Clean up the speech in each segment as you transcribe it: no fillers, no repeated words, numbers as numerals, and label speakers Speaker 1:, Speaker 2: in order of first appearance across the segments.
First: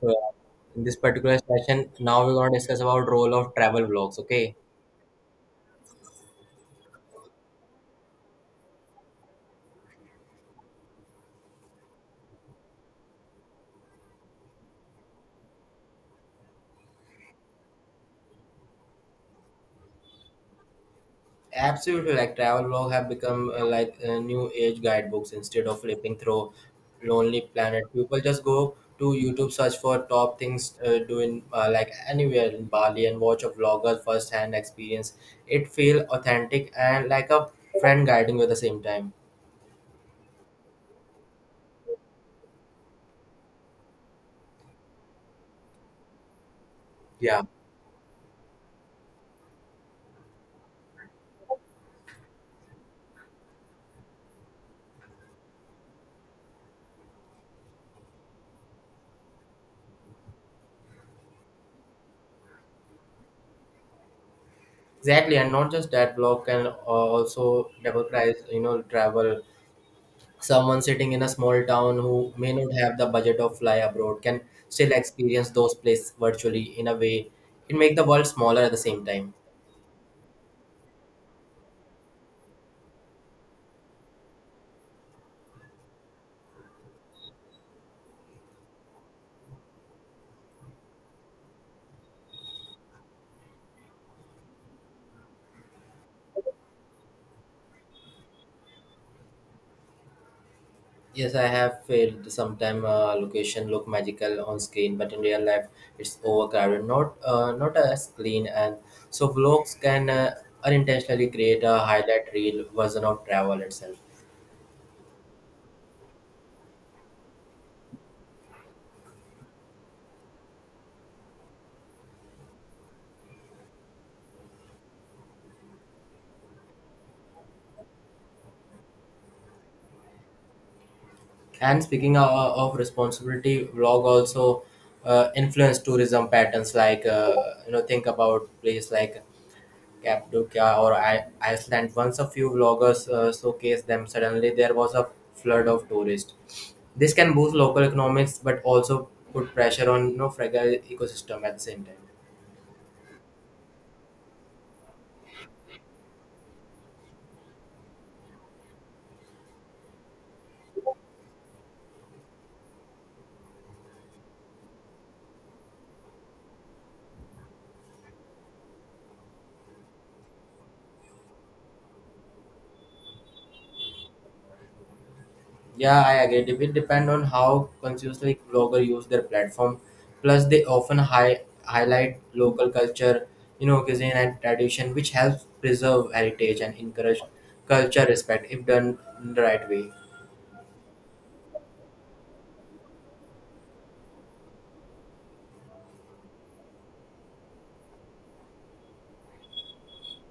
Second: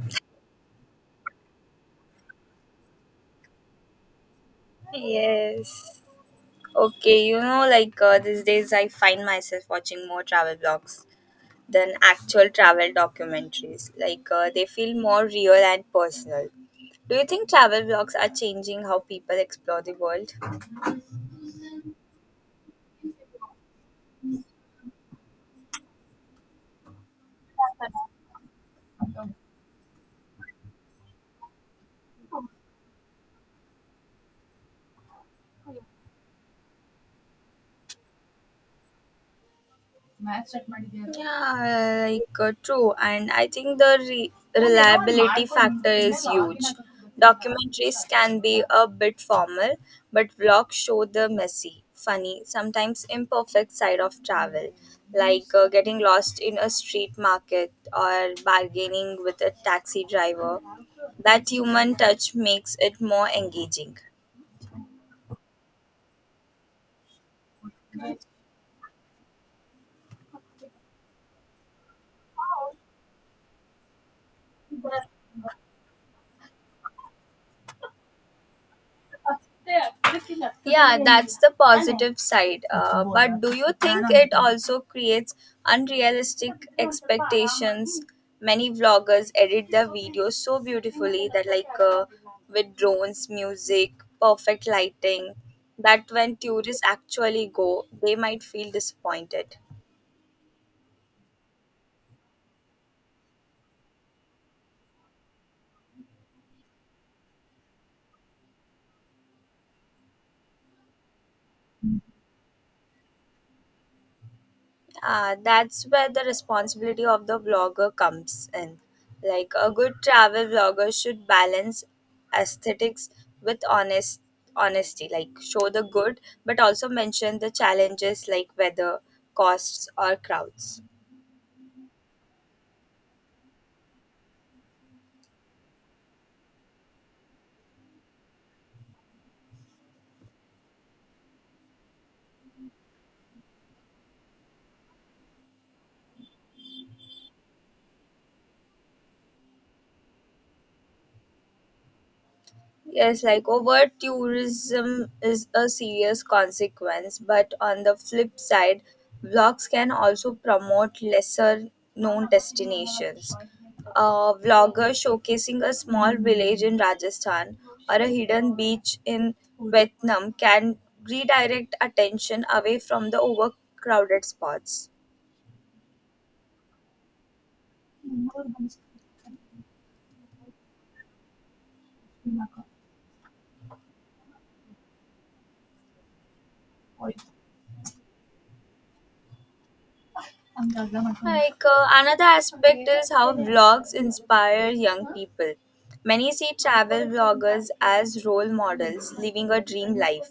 Speaker 1: So in this particular session, now we're going to discuss about role of travel vlogs. Okay.
Speaker 2: Yes. Okay, these days I find myself watching more travel blogs than actual travel documentaries. They feel more real and personal. Do you think travel blogs are changing how people explore the world?
Speaker 1: Absolutely, like travel blog have become like new age guidebooks instead of flipping through Lonely Planet. People just go to YouTube, search for top things doing like anywhere in Bali, and watch a vlogger first-hand experience. It feel authentic and like a friend guiding you at the same time.
Speaker 2: Yeah, true. And I think the reliability factor is huge.
Speaker 1: Yeah.
Speaker 2: Documentaries can be a bit formal, but vlogs show the messy, funny, sometimes imperfect side of travel, getting lost in a street market or bargaining with a taxi driver. That human touch makes it more engaging.
Speaker 1: Exactly, and not just that blog can also democratize travel. Someone sitting in a small town who may not have the budget of fly abroad can still experience those places virtually. In a way, it make the world smaller at the same time.
Speaker 2: Yeah, that's the positive side. But do you think it also creates unrealistic expectations? Many vloggers edit their videos so beautifully that, with drones, music, perfect lighting, that when tourists actually go, they might feel disappointed.
Speaker 1: Yes, I have felt sometime, location look magical on screen, but in real life it's overcrowded, not as clean. And so vlogs can unintentionally create a highlight reel version of travel itself.
Speaker 2: That's where the responsibility of the vlogger comes in. Like a good travel vlogger should balance aesthetics with honesty, like show the good, but also mention the challenges like weather, costs, or crowds.
Speaker 1: And speaking of responsibility, vlog also influence tourism patterns. Like, think about place like Cappadocia or Iceland. Once a few vloggers showcased them, suddenly there was a flood of tourists. This can boost local economics, but also put pressure on fragile ecosystem at the same time.
Speaker 2: Yes, like overt tourism is a serious consequence, but on the flip side, vlogs can also promote lesser known destinations. A vlogger showcasing a small village in Rajasthan or a hidden beach in Vietnam can redirect attention away from the overcrowded spots.
Speaker 1: Yeah, I agree. It will depend on how consciously bloggers use their platform. Plus, they often highlight local culture, cuisine and tradition, which helps preserve heritage and encourage culture respect if done in the right way.
Speaker 2: Another aspect is how vlogs inspire young people. Many see travel vloggers as role models living a dream life,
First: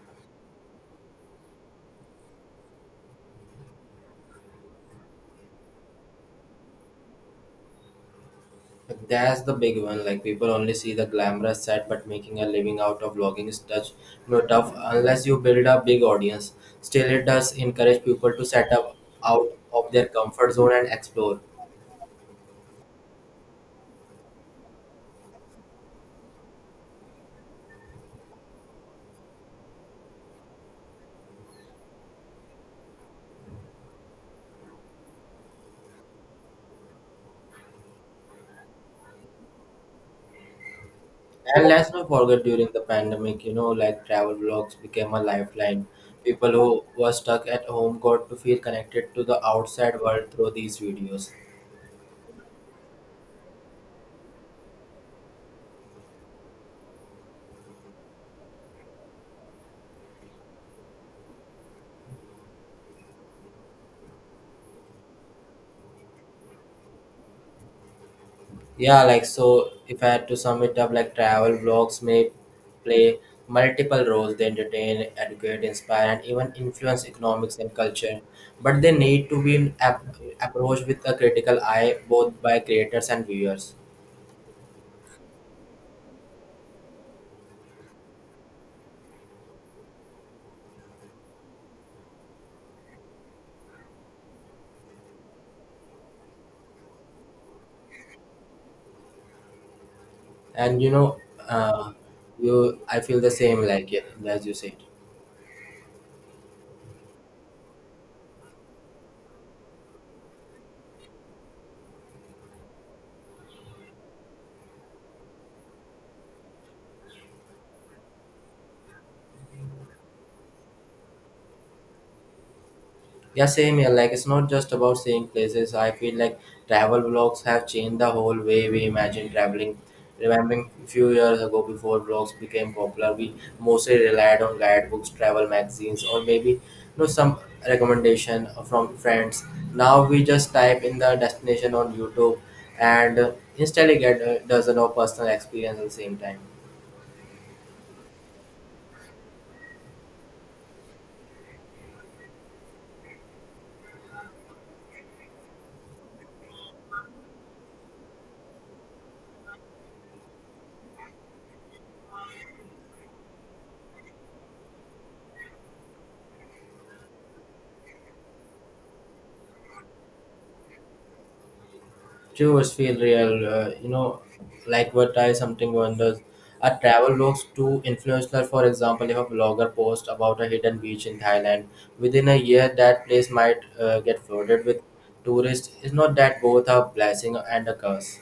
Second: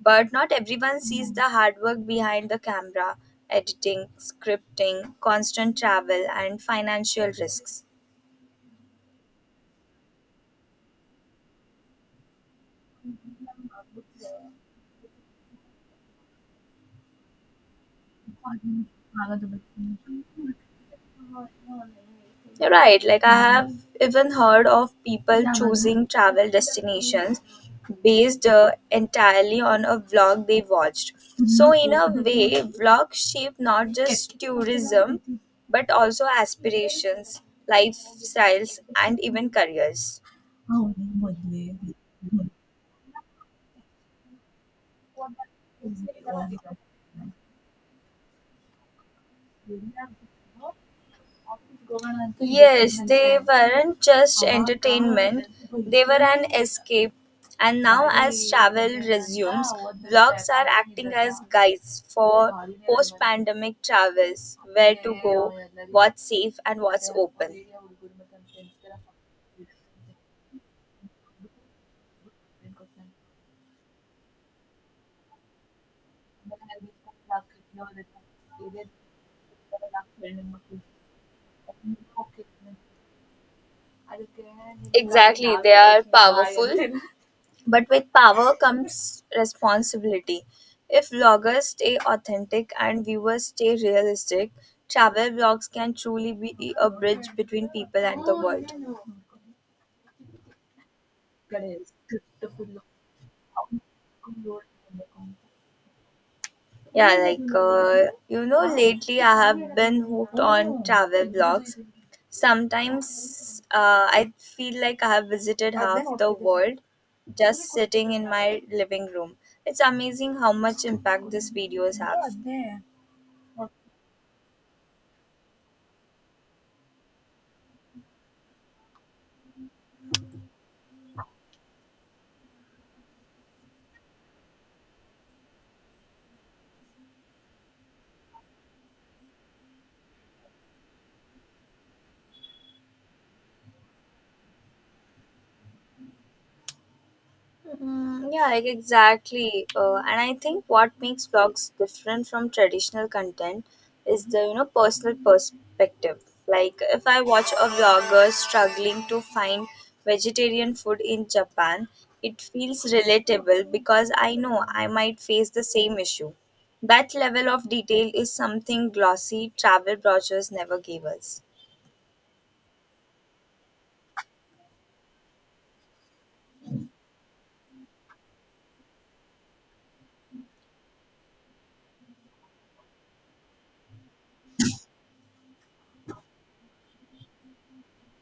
Speaker 2: but not everyone sees the hard work behind the camera, editing, scripting, constant travel, and financial risks.
Speaker 1: Like, that's the big one. Like people only see the glamorous side, but making a living out of blogging is tough unless you build a big audience. Still, it does encourage people to set up out of their comfort zone and explore.
Speaker 2: You're right. Like I have even heard of people choosing travel destinations based entirely on a vlog they watched. So in a way, vlogs shape not just tourism but also aspirations, lifestyles, and even careers.
Speaker 1: And let's not forget, during the pandemic, like travel vlogs became a lifeline. People who were stuck at home got to feel connected to the outside world through these videos.
Speaker 2: Yes, they weren't just entertainment, they were an escape. And now, as travel resumes, vlogs are acting as guides for post pandemic travels, where to go, what's safe, and what's open.
Speaker 1: Yeah, like so if I had to sum it up, like travel vlogs may play multiple roles. They entertain, educate, inspire, and even influence economics and culture. But they need to be approached with a critical eye, both by creators and viewers.
Speaker 2: Exactly, they are powerful. But with power comes responsibility. If vloggers stay authentic and viewers stay realistic, travel vlogs can truly be a bridge between people and the world.
Speaker 1: And uh, you I feel the same, like, yeah, as you said.
Speaker 2: Yeah, lately I have been hooked on travel vlogs. Sometimes I feel like I have visited half the world just sitting in my living room. It's amazing how much impact these videos have.
Speaker 1: Yeah, same here. Like, it's not just about seeing places. I feel like travel vlogs have changed the whole way we imagine traveling. Remembering a few years ago, before vlogs became popular, we mostly relied on guidebooks, travel magazines, or maybe some recommendation from friends. Now we just type in the destination on YouTube and instantly get a dozen of personal experience at the same time.
Speaker 2: Yeah, like exactly. And I think what makes vlogs different from traditional content is the personal perspective. Like if I watch a vlogger struggling to find vegetarian food in Japan, it feels relatable because I know I might face the same issue. That level of detail is something glossy travel brochures never gave us.
Speaker 1: Tours feel real, like what I something wonders. A travel looks too influential. For example, if a blogger posts about a hidden beach in Thailand, within a year that place might get flooded with tourists. It's not that both are blessing and a curse.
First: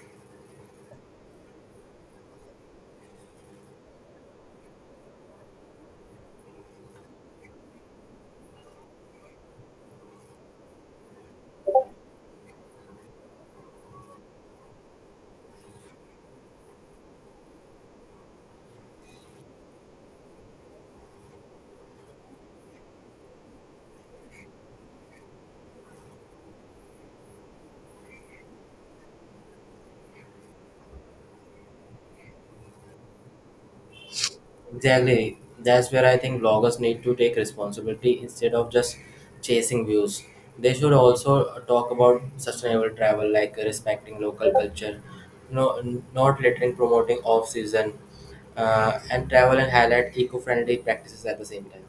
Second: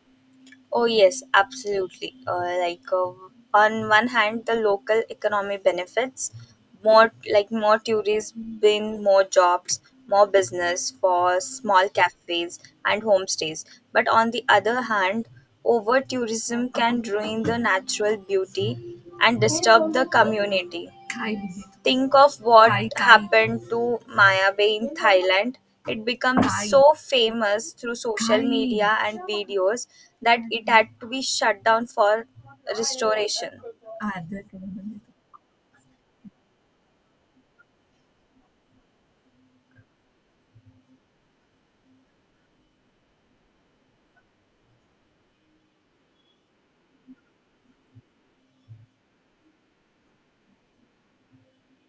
Speaker 2: Oh yes, absolutely. On one hand, the local economy benefits more, like more tourists, bring more jobs, more business for small cafes and homestays. But on the other hand, over tourism can ruin the natural beauty and disturb the community. Think of what happened to Maya Bay in Thailand. It became so famous through social media and videos that it had to be shut down for restoration.
Speaker 1: Exactly. That's where I think bloggers need to take responsibility instead of just chasing views. They should also talk about sustainable travel, like respecting local culture, no, not littering, promoting off season, and travel and highlight eco friendly practices at the same time.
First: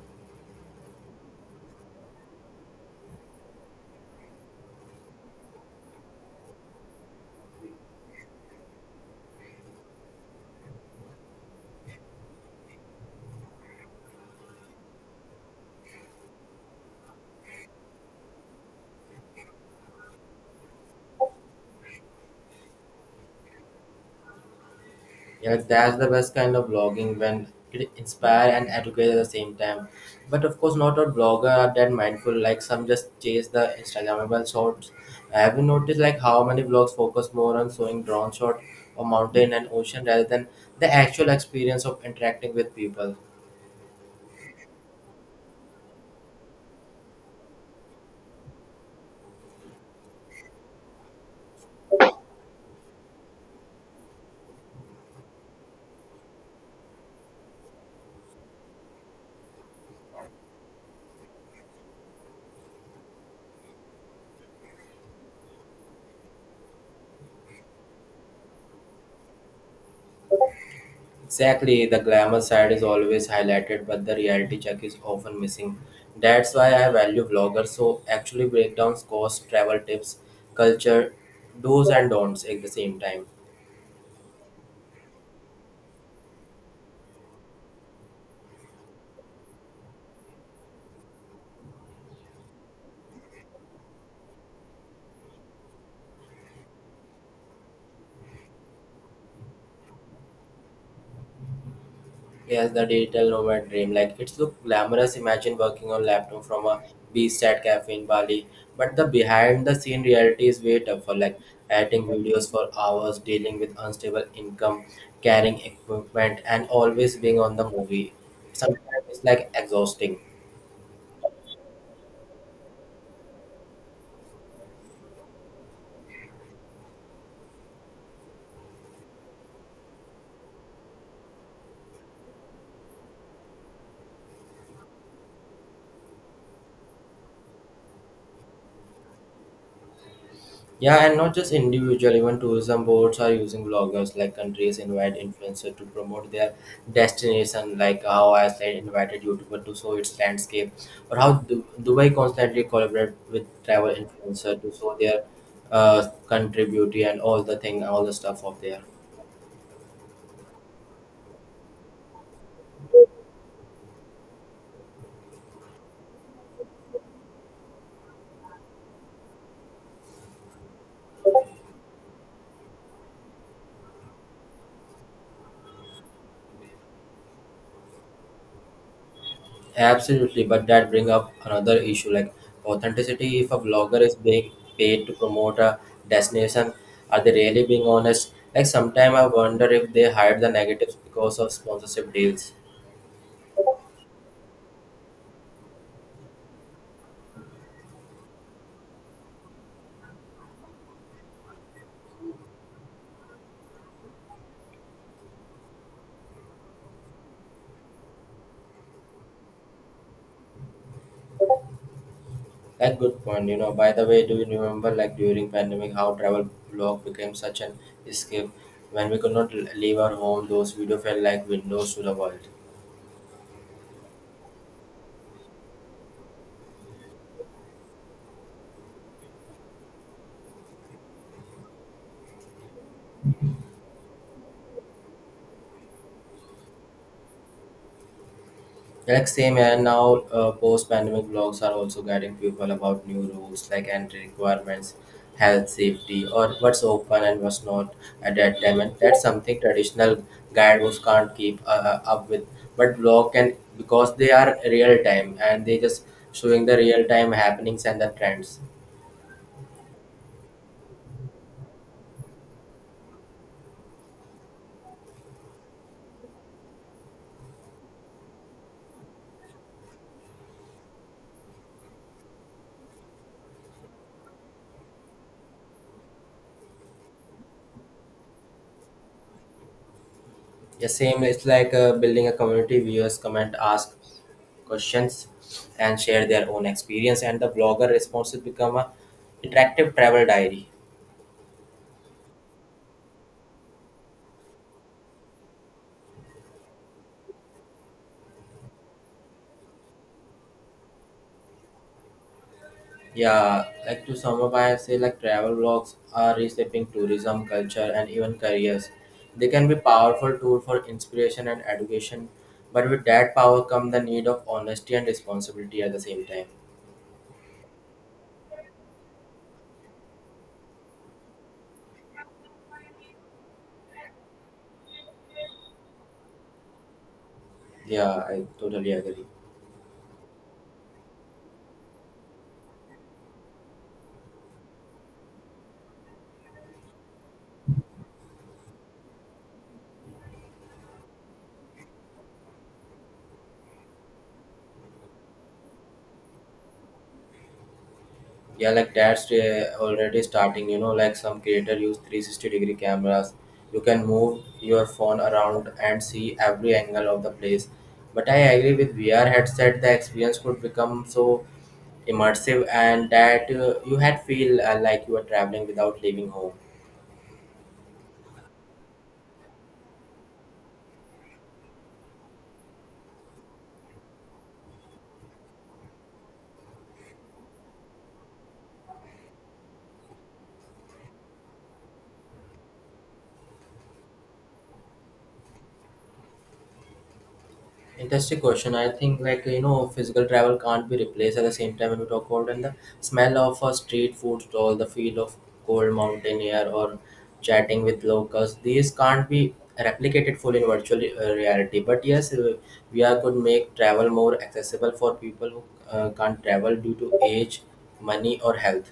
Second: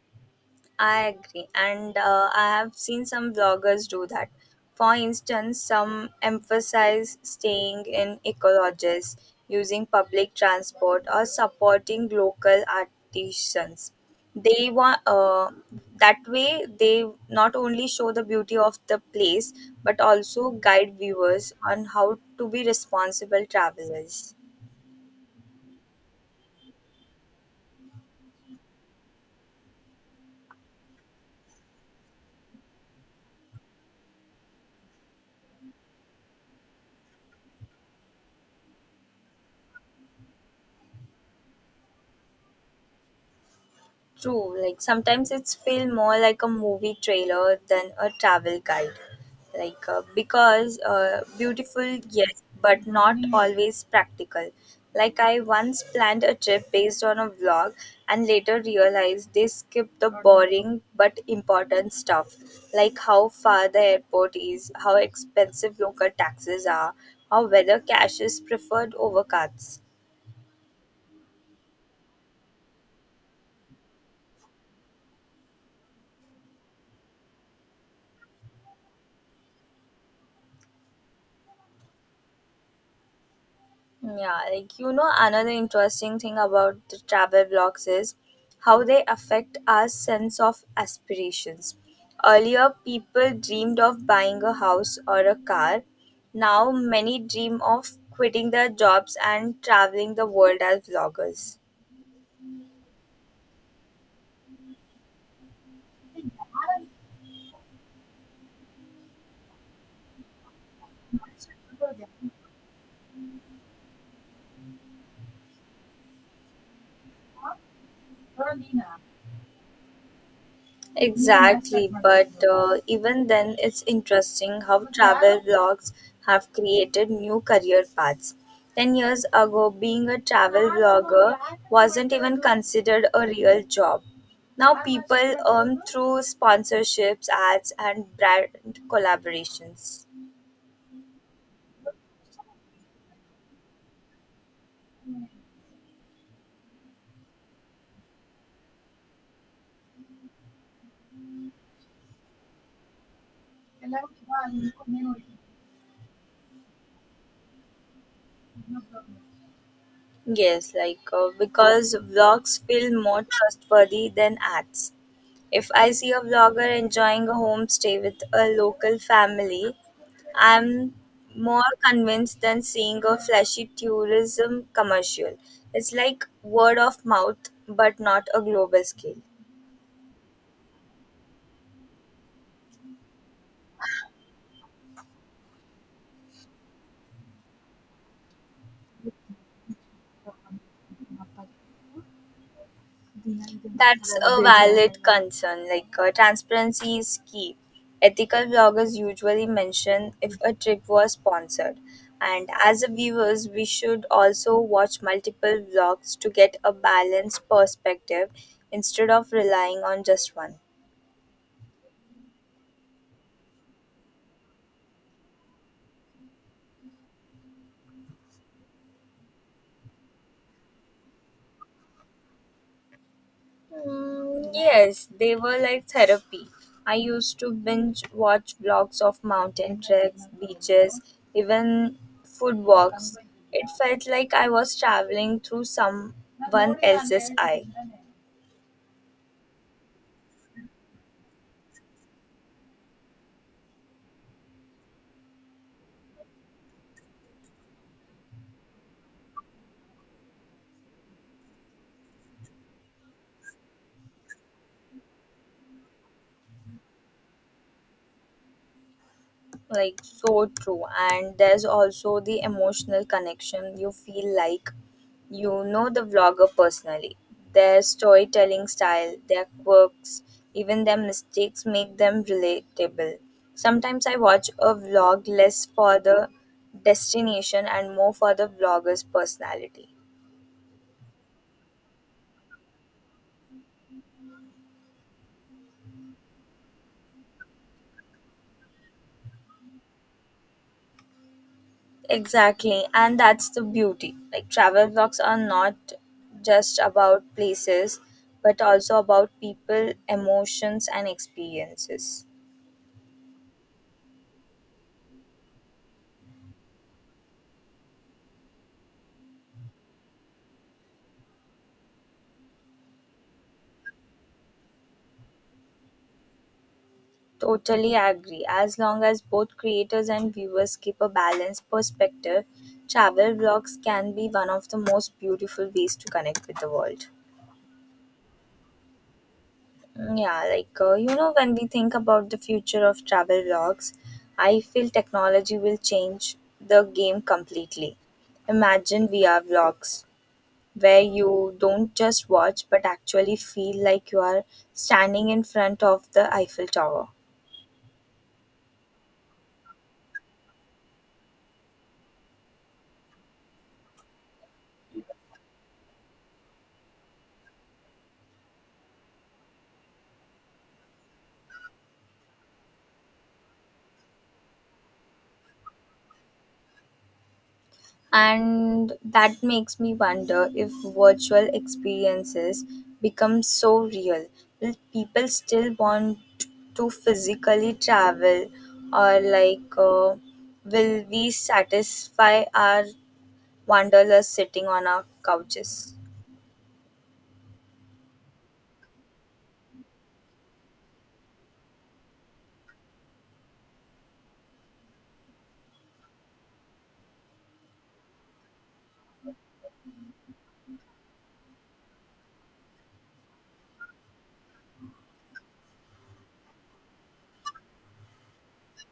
Speaker 2: I agree, and I have seen some vloggers do that. For instance, some emphasize staying in ecologies, using public transport, or supporting local artisans. They want That way they not only show the beauty of the place but also guide viewers on how to be responsible travelers.
Speaker 1: Yeah, that's the best kind of blogging when it inspire and educate at the same time. But of course, not all blogger are that mindful. Like some just chase the Instagrammable shots. Have you noticed like how many blogs focus more on showing drone shot or mountain and ocean rather than the actual experience of interacting with people?
Speaker 2: True, like sometimes it's feel more like a movie trailer than a travel guide. Like because Beautiful, yes, but not always practical. Like I once planned a trip based on a vlog and later realized they skipped the boring but important stuff, like how far the airport is, how expensive local taxes are, how whether cash is preferred over cards.
Speaker 1: Exactly, the glamour side is always highlighted, but the reality check is often missing. That's why I value vloggers who actually break down costs, travel tips, culture, do's and don'ts at the same time.
Speaker 2: Yeah, another interesting thing about the travel blogs is how they affect our sense of aspirations. Earlier, people dreamed of buying a house or a car. Now, many dream of quitting their jobs and traveling the world as vloggers.
Speaker 1: Yes, the digital nomad dream. Like it's look glamorous. Imagine working on laptop from a beachside cafe in Bali, but the behind the scene reality is way tougher. Like editing videos for hours, dealing with unstable income, carrying equipment, and always being on the movie. Sometimes it's like exhausting.
Speaker 2: Exactly, but even then, it's interesting how travel blogs have created new career paths. 10 years ago, being a travel blogger wasn't even considered a real job. Now, people earn through sponsorships, ads, and brand collaborations.
Speaker 1: Yeah, and not just individual, even tourism boards are using bloggers like countries invite influencers to promote their destination, like how I said invited YouTuber to show its landscape, or how Dubai constantly collaborate with travel influencers to show their country beauty and all the thing, all the stuff of there.
Speaker 2: Yes, because vlogs feel more trustworthy than ads. If I see a vlogger enjoying a homestay with a local family, I'm more convinced than seeing a flashy tourism commercial. It's like word of mouth, but not a global scale.
Speaker 1: Absolutely, but that bring up another issue like authenticity. If a blogger is being paid to promote a destination, are they really being honest? Like sometimes I wonder if they hide the negatives because of sponsorship deals.
Speaker 2: That's a valid concern. Transparency is key. Ethical bloggers usually mention if a trip was sponsored, and as a viewers, we should also watch multiple vlogs to get a balanced perspective instead of relying on just one.
Speaker 1: Like good point. By the way, do you remember like during pandemic how travel blog became such an escape? When we could not leave our home, those video felt like windows to the world.
Speaker 2: Mm, yes, they were like therapy. I used to binge watch vlogs of mountain treks, beaches, even food walks. It felt like I was traveling through someone else's eye.
Speaker 1: Like same, and now post-pandemic blogs are also guiding people about new rules like entry requirements, health safety, or what's open and what's not at that time. And that's something traditional guidebooks can't keep up with. But blog can because they are real time and they just showing the real time happenings and the trends.
Speaker 2: Like so true, and there's also the emotional connection. You feel like you know the vlogger personally, their storytelling style, their quirks, even their mistakes make them relatable. Sometimes I watch a vlog less for the destination and more for the vlogger's personality.
Speaker 1: The same, it's like building a community. Viewers comment, ask questions, and share their own experience. And the blogger responses become a interactive travel diary.
Speaker 2: Exactly, and that's the beauty. Like travel blogs are not just about places, but also about people, emotions, and experiences.
Speaker 1: Yeah, like to sum up, I say like travel blogs are reshaping tourism, culture, and even careers. They can be powerful tool for inspiration and education, but with that power come the need of honesty and responsibility at the same time.
Speaker 2: Totally agree. As long as both creators and viewers keep a balanced perspective, travel blogs can be one of the most beautiful ways to connect with the world.
Speaker 1: Yeah, I totally agree.
Speaker 2: Yeah, when we think about the future of travel vlogs, I feel technology will change the game completely. Imagine VR vlogs where you don't just watch but actually feel like you are standing in front of the Eiffel Tower.
Speaker 1: Yeah, like that's already starting, like some creator use 360 degree cameras. You can move your phone around and see every angle of the place. But I agree, with VR headset the experience could become so immersive, and that you had feel like you were traveling without leaving home.
Speaker 2: And that makes me wonder, if virtual experiences become so real, will people still want to physically travel, or will we satisfy our wanderlust sitting on our couches?
Speaker 1: Interesting question. I think like physical travel can't be replaced. At the same time, when we talk about and the smell of a street food stall, the feel of cold mountain air, or chatting with locals, these can't be replicated fully in virtual reality. But yes, VR could make travel more accessible for people who can't travel due to age, money, or health.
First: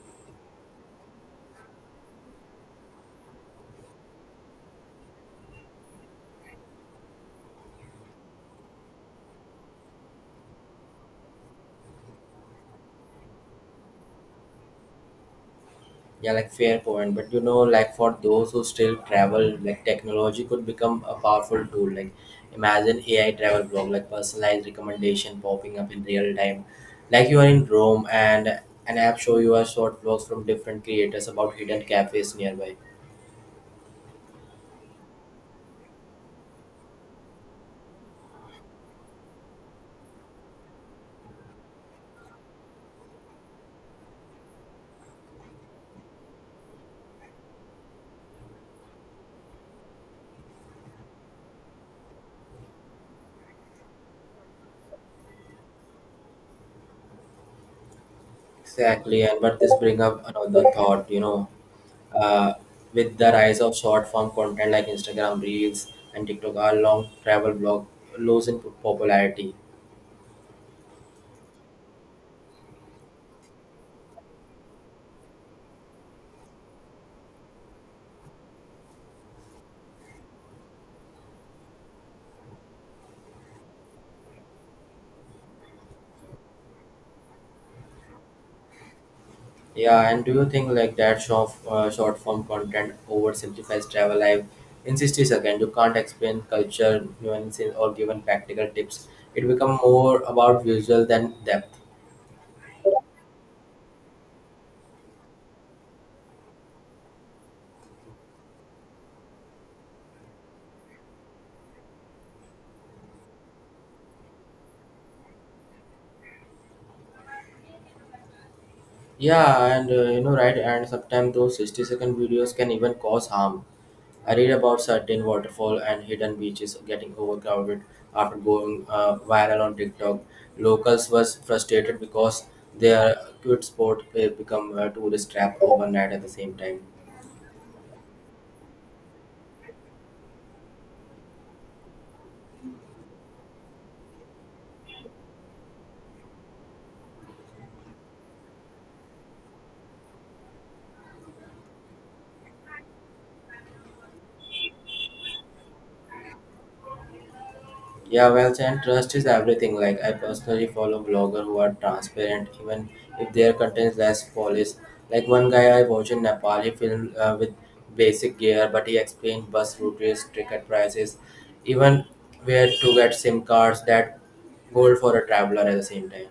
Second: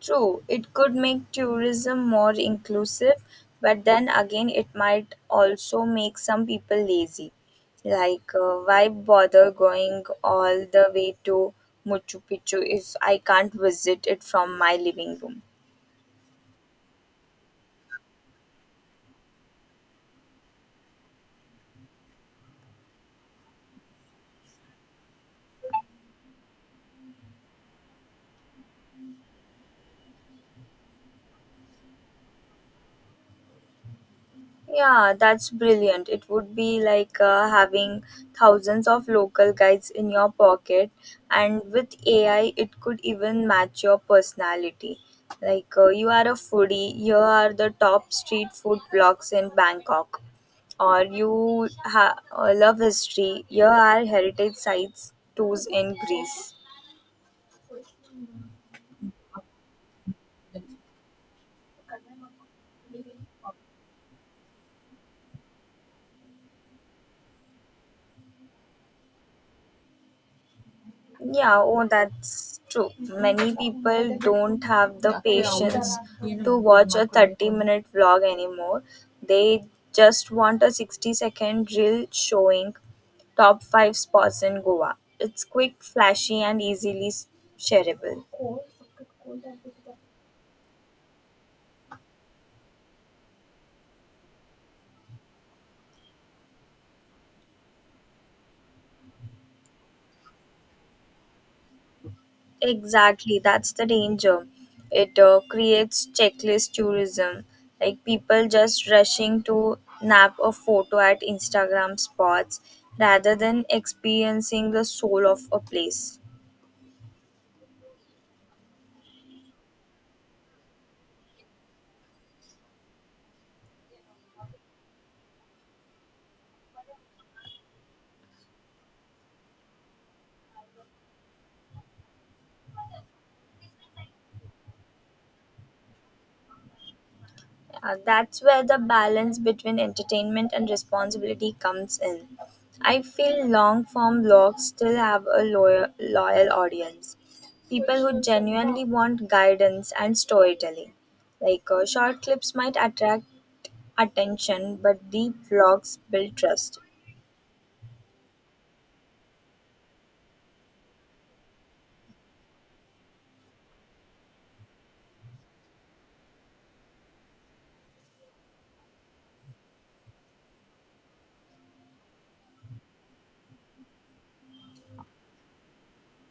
Speaker 2: True, it could make tourism more inclusive, but then again, it might also make some people lazy. Why bother going all the way to Machu Picchu if I can't visit it from my living room?
Speaker 1: Yeah, like fair point. But like for those who still travel, like technology could become a powerful tool. Like imagine AI travel blog, like personalized recommendation popping up in real time. Like you are in Rome and an app show you a short vlogs from different creators about hidden cafes nearby.
Speaker 2: Yeah, that's brilliant. It would be like having thousands of local guides in your pocket, and with AI, it could even match your personality. You are a foodie, here are the top street food blogs in Bangkok, or you love history, here are heritage sites tours in Greece.
Speaker 1: Exactly, and but this bring up another thought, uh, with the rise of short form content like Instagram Reels and TikTok, our long travel blog losing popularity.
Speaker 2: Yeah, oh, that's true. Many people don't have the patience to watch a 30-minute vlog anymore. They just want a 60-second reel showing top 5 spots in Goa. It's quick, flashy, and easily shareable.
Speaker 1: Yeah, and do you think like that short form content oversimplifies travel life? In 60 seconds, you can't explain culture, nuances, or given practical tips. It becomes more about visual than depth.
Speaker 2: Exactly, that's the danger. It creates checklist tourism, like people just rushing to snap a photo at Instagram spots rather than experiencing the soul of a place.
Speaker 1: Yeah, and right, and sometimes those 60-second videos can even cause harm. I read about certain waterfall and hidden beaches getting overcrowded after going viral on TikTok. Locals was frustrated because their cute sport become a tourist trap overnight at the same time.
Speaker 2: That's where the balance between entertainment and responsibility comes in. I feel long form blogs still have a loyal audience. People who genuinely want guidance and storytelling. Short clips might attract attention, but deep blogs build trust.
Speaker 1: Yeah, well, and trust is everything. Like I personally follow bloggers who are transparent, even if their content is less polished. Like one guy I watched in Nepali film with basic gear, but he explained bus routes, ticket prices, even where to get SIM cards. That gold for a traveler at the same time.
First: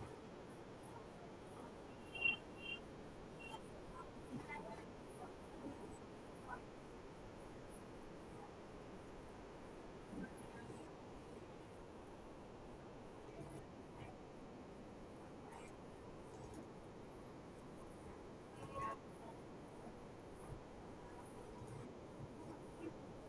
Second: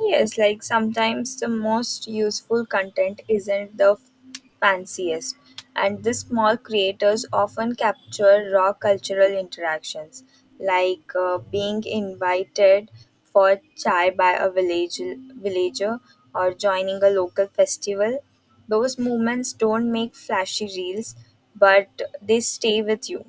Speaker 2: Yes, like sometimes the most useful content isn't the fanciest, and the small creators often capture raw cultural interactions, being invited for chai by a villager or joining a local festival. Those moments don't make flashy reels, but they stay with you.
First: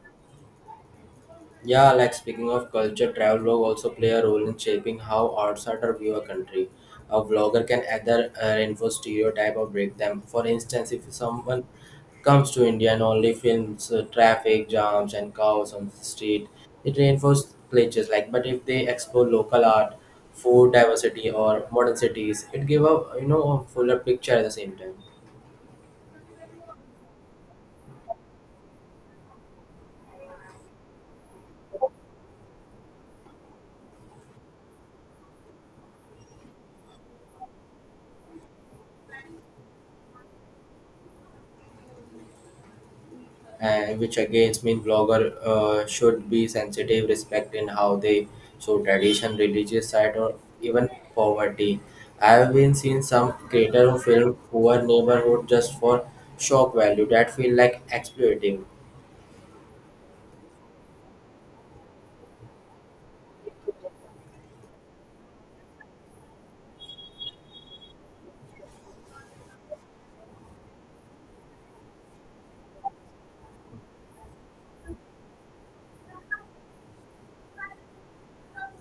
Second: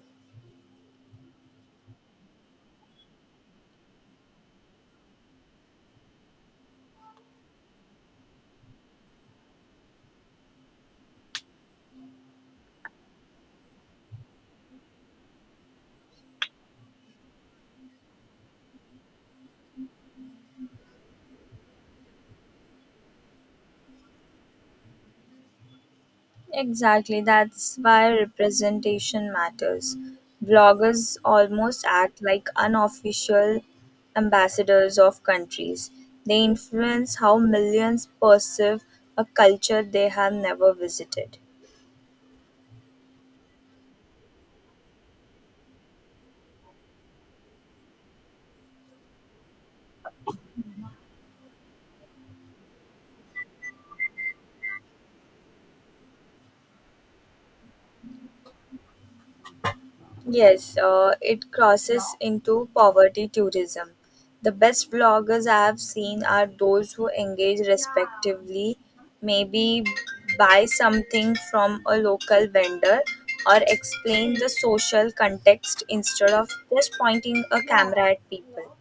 Speaker 1: Yeah, like speaking of culture, travel blog also play a role in shaping how outsider view a country. A vlogger can either reinforce stereotype or break them. For instance, if someone comes to India and only films traffic jams and cows on the street, it reinforces cliches. Like, but if they explore local art, food diversity, or modern cities, it give a you know a fuller picture at the same time.
Speaker 2: Exactly, that's why representation matters. Bloggers almost act like unofficial ambassadors of countries. They influence how millions perceive a culture they have never visited.
Speaker 1: And which again means vlogger should be sensitive respect in how they show tradition religious side or even poverty. I have been seen some creator who film poor neighborhood just for shock value. That feel like exploitative.
Speaker 2: Yes, it crosses into poverty tourism. The best vloggers I have seen are those who engage respectively, maybe buy something from a local vendor or explain the social context instead of just pointing a camera at people.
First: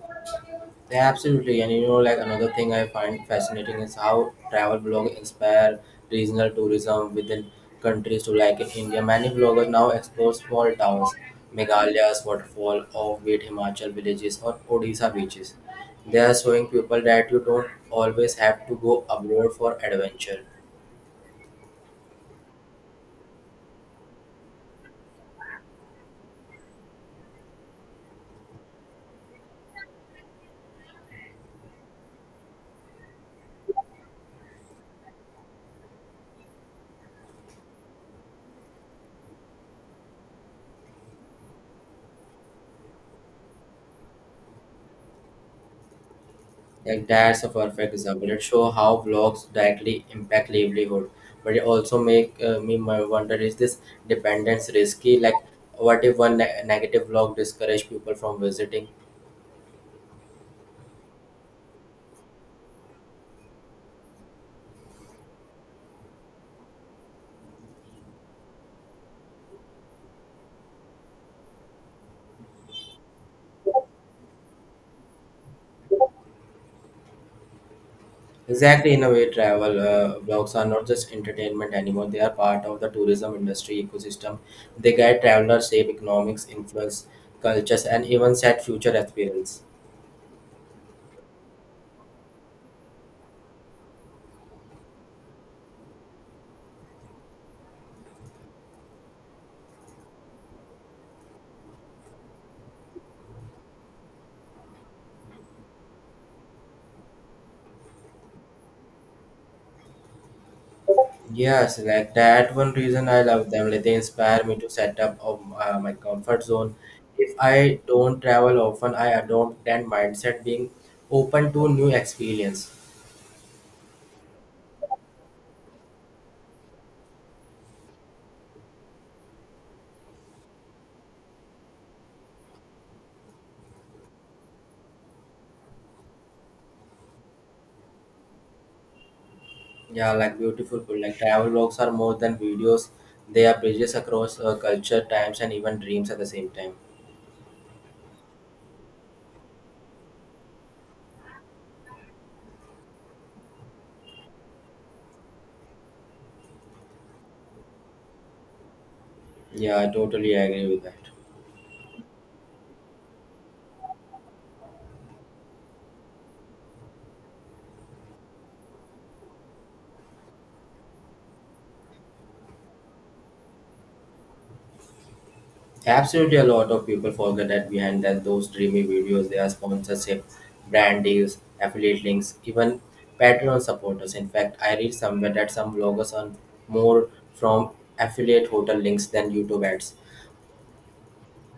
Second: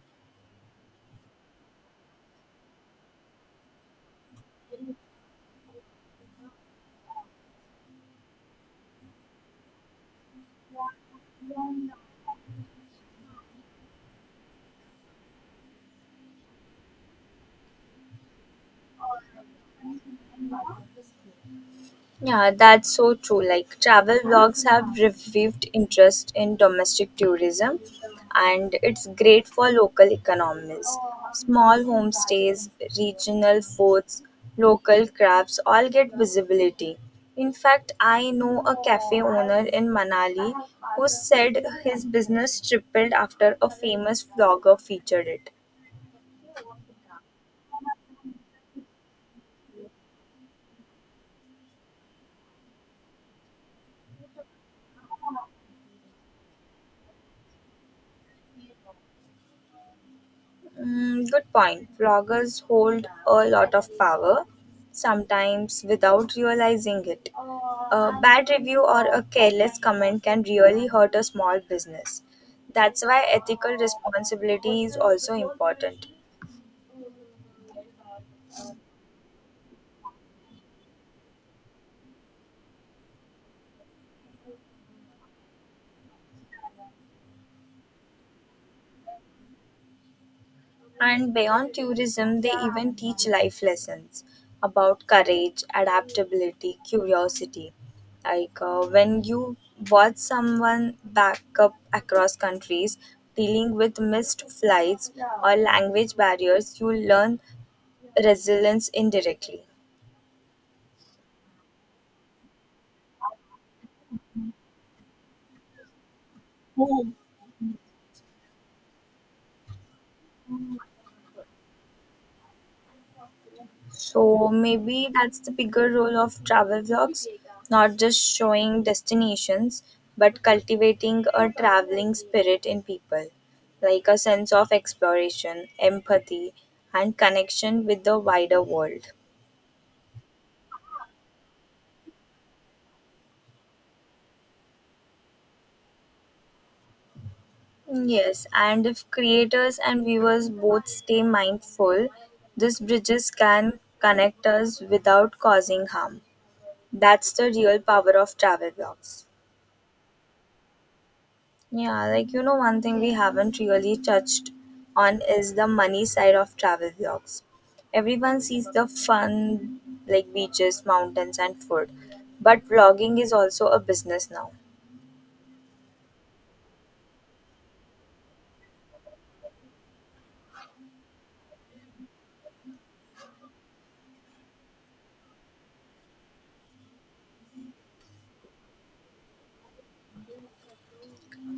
Speaker 1: Yeah, absolutely. And like another thing I find fascinating is how travel blogs inspire regional tourism within countries to like in India. Many bloggers now explore small towns, Meghalayas, waterfall, offbeat Himachal villages, or Odisha beaches. They are showing people that you don't always have to go abroad for adventure.
Speaker 2: Yeah, that's so true. Like travel vlogs have revived interest in domestic tourism and it's great for local economies. Small homestays, regional foods, local crafts all get visibility. In fact, I know a cafe owner in Manali who said his business tripled after a famous vlogger featured it.
Speaker 1: Like that's a perfect example. It shows how blogs directly impact livelihood, but it also make me my wonder: is this dependence risky? Like, what if one negative blog discourage people from visiting?
Speaker 2: Mm, good point. Bloggers hold a lot of power, sometimes without realizing it. A bad review or a careless comment can really hurt a small business. That's why ethical responsibility is also important.
Speaker 1: Exactly, in a way, travel blogs are not just entertainment anymore. They are part of the tourism industry ecosystem. They guide travelers, shape economics, influence cultures, and even set future experience.
Speaker 2: And beyond tourism, they even teach life lessons about courage, adaptability, curiosity. When you watch someone back up across countries dealing with missed flights or language barriers, you learn resilience indirectly.
Speaker 1: Yes, like that one reason I love them. Like they inspire me to set up of my comfort zone. If I don't travel often, I adopt that mindset, being open to new experience.
Speaker 2: So maybe that's the bigger role of travel vlogs, not just showing destinations, but cultivating a traveling spirit in people, like a sense of exploration, empathy, and connection with the wider world.
Speaker 1: Yeah, like beautiful. People, like travel vlogs are more than videos. They are bridges across culture, times, and even dreams at the same time.
Speaker 2: Yes, and if creators and viewers both stay mindful, these bridges can connect us without causing harm. That's the real power of travel blogs.
Speaker 1: Yeah, I totally agree with that.
Speaker 2: Yeah, one thing we haven't really touched on is the money side of travel vlogs. Everyone sees the fun, like beaches, mountains, and food, but vlogging is also a business now.
Speaker 1: Absolutely, a lot of people forget that behind that those dreamy videos, there are sponsorship, brand deals, affiliate links, even Patreon supporters. In fact, I read somewhere that some bloggers earn more from affiliate hotel links than YouTube ads.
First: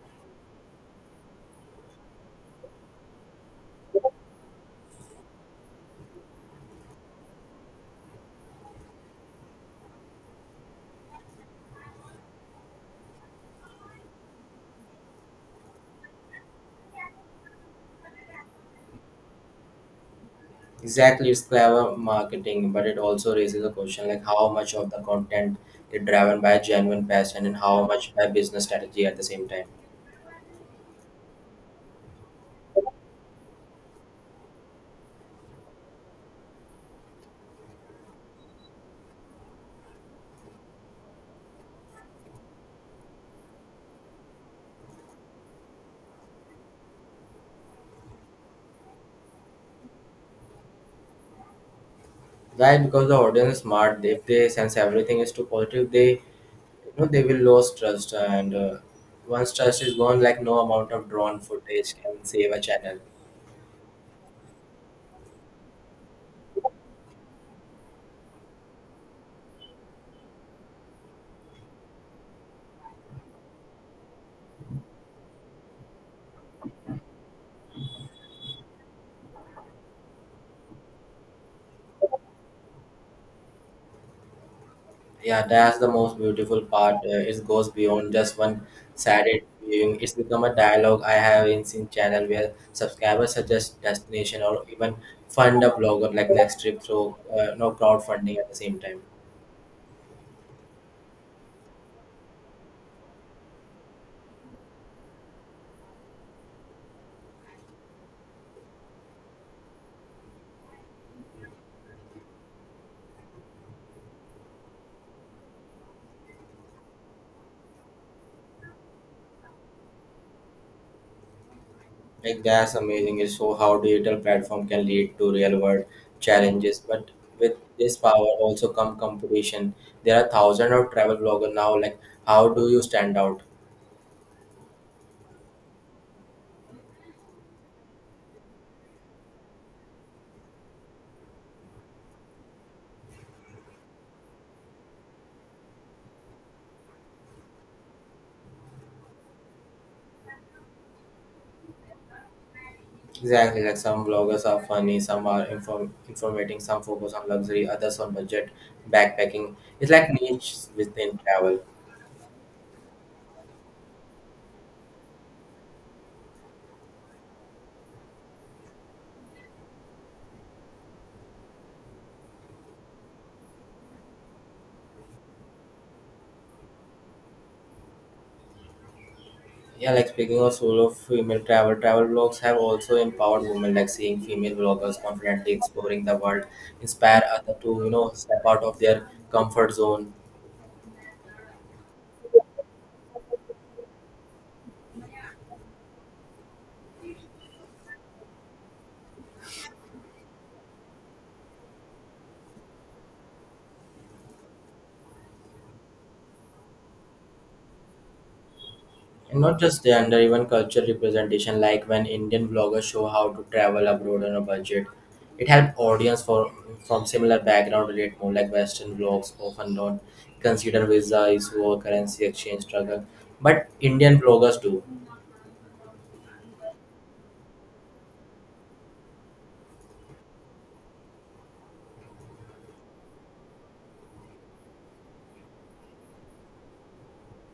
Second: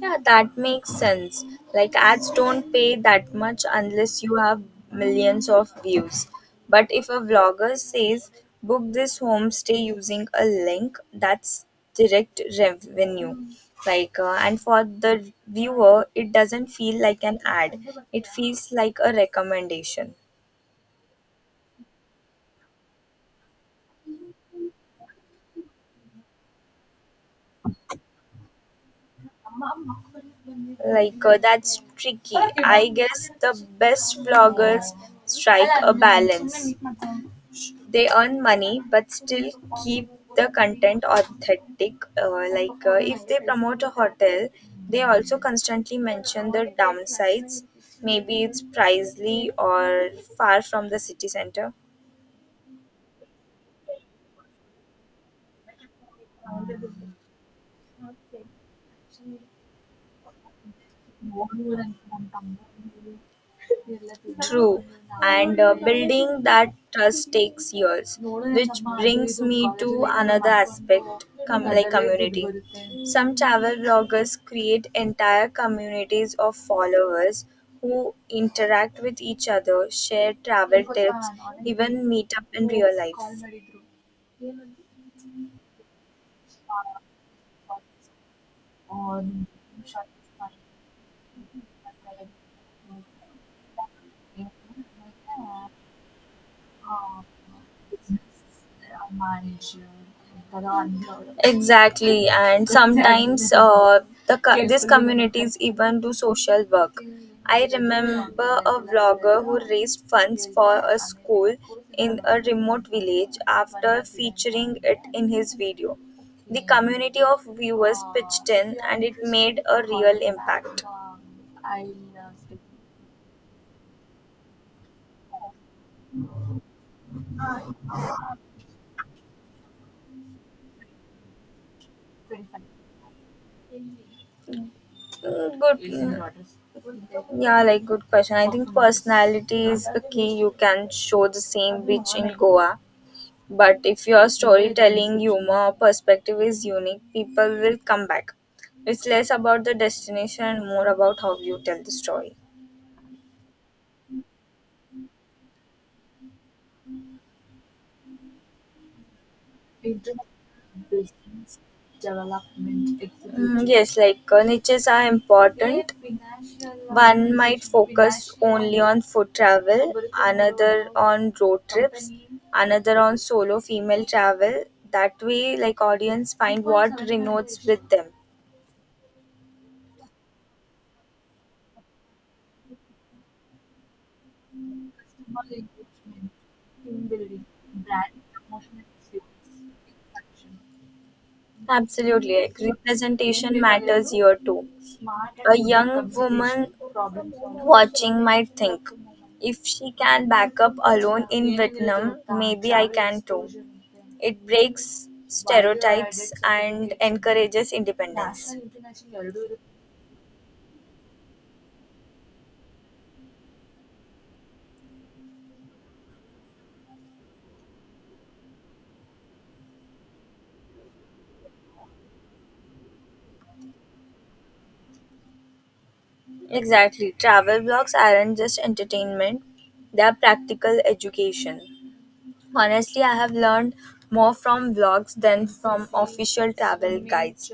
Speaker 2: Yeah, that makes sense. Like ads don't pay that much unless you have millions of views. But if a vlogger says book this homestay using a link, that's direct revenue. And for the viewer, it doesn't feel like an ad. It feels like a recommendation.
Speaker 1: Exactly, it's clever marketing, but it also raises a question like how much of the content is driven by genuine passion and how much by business strategy at the same time.
Speaker 2: That's tricky. I guess the best vloggers strike a balance. They earn money but still keep the content authentic. If they promote a hotel, they also constantly mention the downsides. Maybe it's pricely or far from the city center.
Speaker 1: Right, because the audience is smart. If they sense everything is too positive, they they will lose trust and once trust is gone, like no amount of drone footage can save a channel.
Speaker 2: True. And building that trust takes years, which brings me to another aspect, like community. Some travel bloggers create entire communities of followers who interact with each other, share travel tips, even meet up in real life.
Speaker 1: Yeah, that's the most beautiful part. It goes beyond just one Saturday viewing. It's become a dialogue. I have in seen channel where subscribers suggest destination or even fund a blogger like next trip through no crowdfunding at the same time.
Speaker 2: uh, Exactly, and sometimes these communities even do social work. I remember a vlogger who raised funds for a school in a remote village after featuring it in his video. The community of viewers pitched in and it made a real impact.
Speaker 1: Like that's amazing. It's so how digital platform can lead to real world challenges. But with this power also come competition. There are thousands of travel bloggers now. Like how do you stand out?
Speaker 2: Good good question. I think personality is a key. You can show the same beach in Goa, but if your storytelling, humor or perspective is unique, people will come back. It's less about the destination and more about how you tell the story.
Speaker 1: Exactly. Like some bloggers are funny, some are informating, some focus on luxury, others on budget, backpacking. It's like niche within travel.
Speaker 2: Mm, yes, niches are important. One might focus only on food travel, another on road trips, another on solo female travel. That way, like audience find what resonates with them.
Speaker 1: Yeah, like speaking of solo female travel, travel blogs have also empowered women, like seeing female bloggers confidently exploring the world, inspire others to, you know, step out of their comfort zone.
Speaker 2: Absolutely. Representation matters here too. A young woman watching might think, if she can back up alone in Vietnam, maybe I can too. It breaks stereotypes and encourages independence.
Speaker 1: And not just gender, even culture representation, like when Indian bloggers show how to travel abroad on a budget. It helped audience for from similar background relate more, like Western blogs often don't consider visa issue or currency exchange struggle. But Indian bloggers do.
Speaker 2: Exactly. Travel blogs aren't just entertainment, they are practical education. Honestly, I have learned more from vlogs than from official travel guides.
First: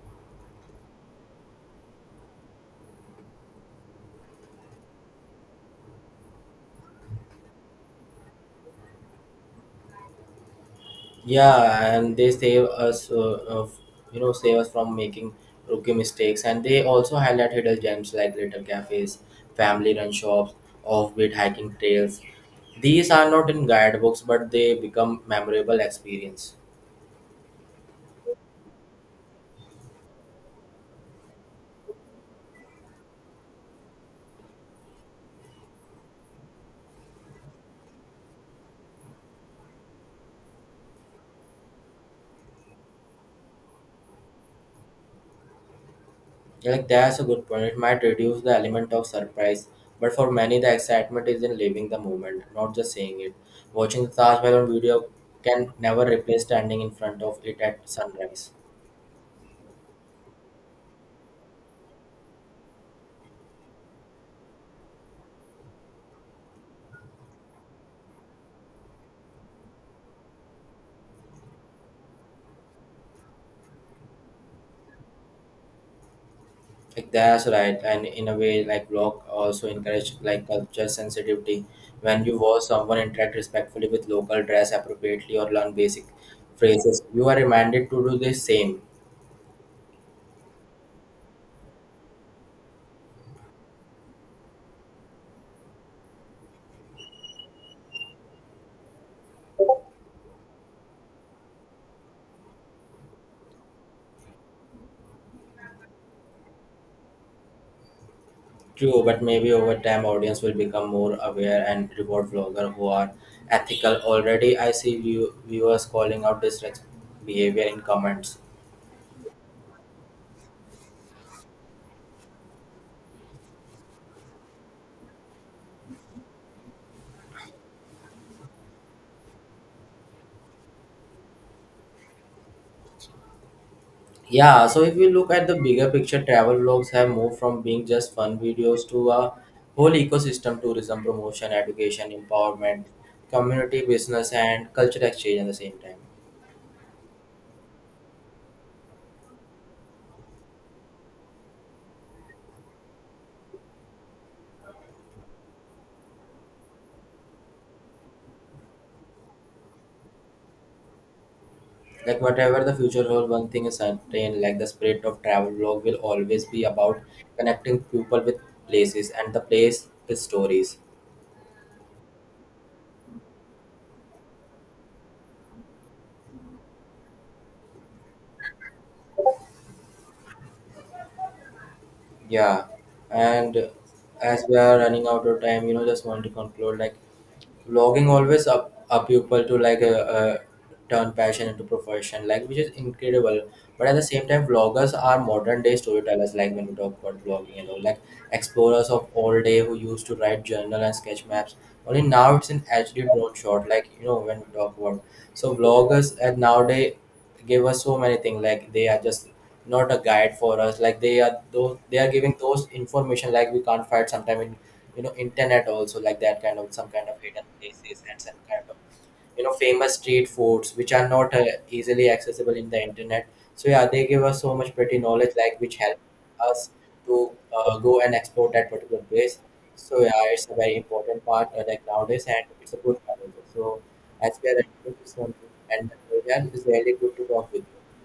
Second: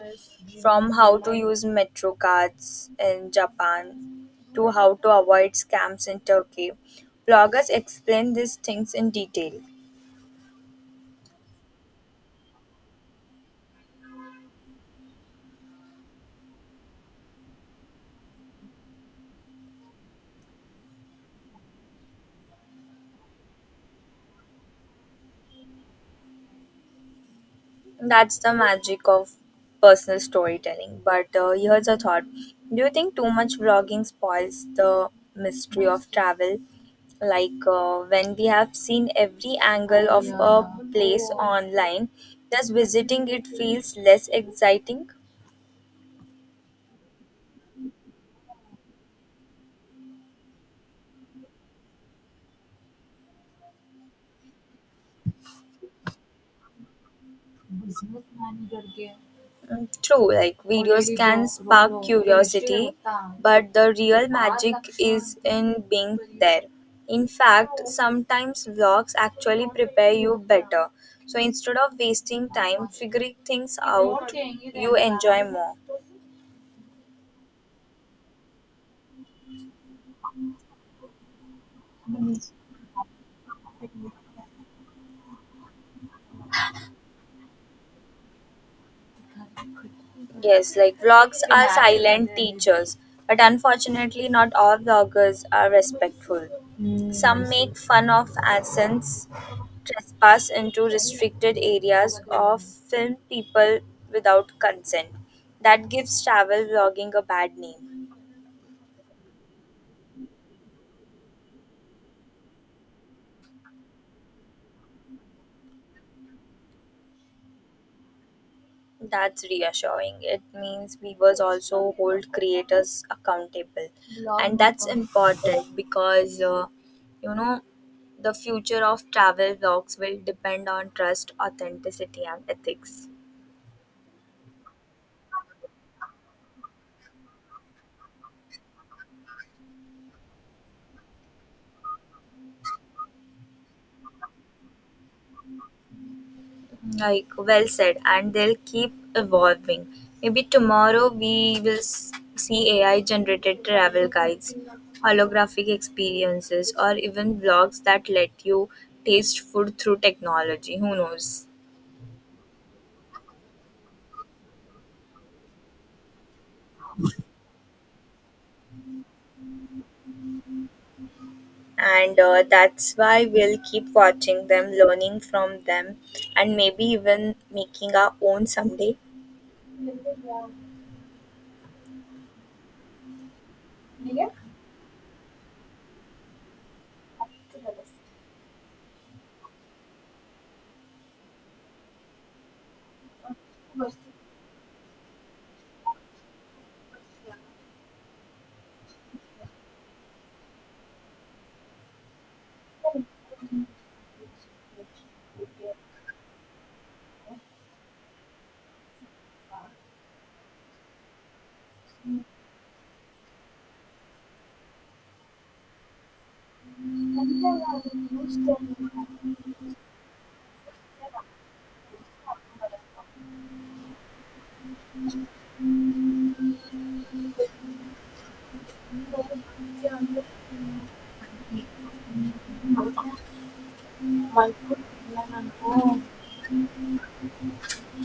Speaker 2: From how to use metro cards in Japan to how to avoid scams in Turkey. Bloggers explain these things in detail.
Speaker 1: Yeah, and they save us, you know, save us from making rookie mistakes. And they also highlight hidden gems like little cafes, family-run shops, offbeat hiking trails. These are not in guidebooks, but they become memorable experience.
Speaker 2: That's the magic of personal storytelling. But here's a thought. Do you think too much vlogging spoils the mystery of travel? When we have seen every angle of a place online, does visiting it feels less exciting?
Speaker 1: Like that's a good point. It might reduce the element of surprise, but for many, the excitement is in living the moment, not just seeing it. Watching the Taj Mahal on video can never replace standing in front of it at sunrise.
Speaker 2: Mm, true, like videos can spark curiosity, but the real magic is in being there. In fact, sometimes vlogs actually prepare you better. So instead of wasting time figuring things out, you enjoy more.
Speaker 1: Like that's right, and in a way, like rock also encourage like culture sensitivity. When you watch someone interact respectfully with local, dress appropriately, or learn basic phrases, you are reminded to do the same.
Speaker 2: Yes, like vlogs are silent teachers, but unfortunately, not all vloggers are respectful. Some make fun of accents, trespass into restricted areas, or film people without consent. That gives travel vlogging a bad name.
Speaker 1: True, but maybe over time, audience will become more aware and reward vlogger who are ethical. Already, I see viewers calling out this behavior in comments.
Speaker 2: That's reassuring. It means we was also hold creators accountable, and that's important because you know the future of travel vlogs will depend on trust, authenticity, and ethics.
Speaker 1: Yeah, so if we look at the bigger picture, travel vlogs have moved from being just fun videos to a whole ecosystem tourism, promotion, education, empowerment, community business, and culture exchange at the same time.
Speaker 2: Like well said, and they'll keep evolving. Maybe tomorrow we will see AI generated travel guides, holographic experiences, or even vlogs that let you taste food through technology. Who knows?
Speaker 1: Like, whatever the future holds, one thing is certain, like the spirit of travel vlog will always be about connecting people with places and the place with stories.
Speaker 2: And that's why we'll keep watching them, learning from them, and maybe even making our own someday.
Speaker 1: Yeah, and as we are running out of time, you know, just want to conclude like vlogging always up people to like uh, turn passion into profession, like which is incredible. But at the same time, vloggers are modern day storytellers. Like when we talk about vlogging and all, like explorers of old day who used to write journal and sketch maps. Only now it's an actually drawn shot. Like you know, when we talk about so vloggers and nowadays give us so many things, like they are just not a guide for us, like they are those, they are giving those information like we can't find sometime in, you know, internet also, like that kind of some kind of hidden places and some kind of, you know, famous street foods which are not easily accessible in the internet. So yeah, they give us so much pretty knowledge, like which help us to go and explore that particular place. So yeah, it's a very important part like nowadays, and it's a good part also. So as we are at this one, and yeah, it's really good to talk with you.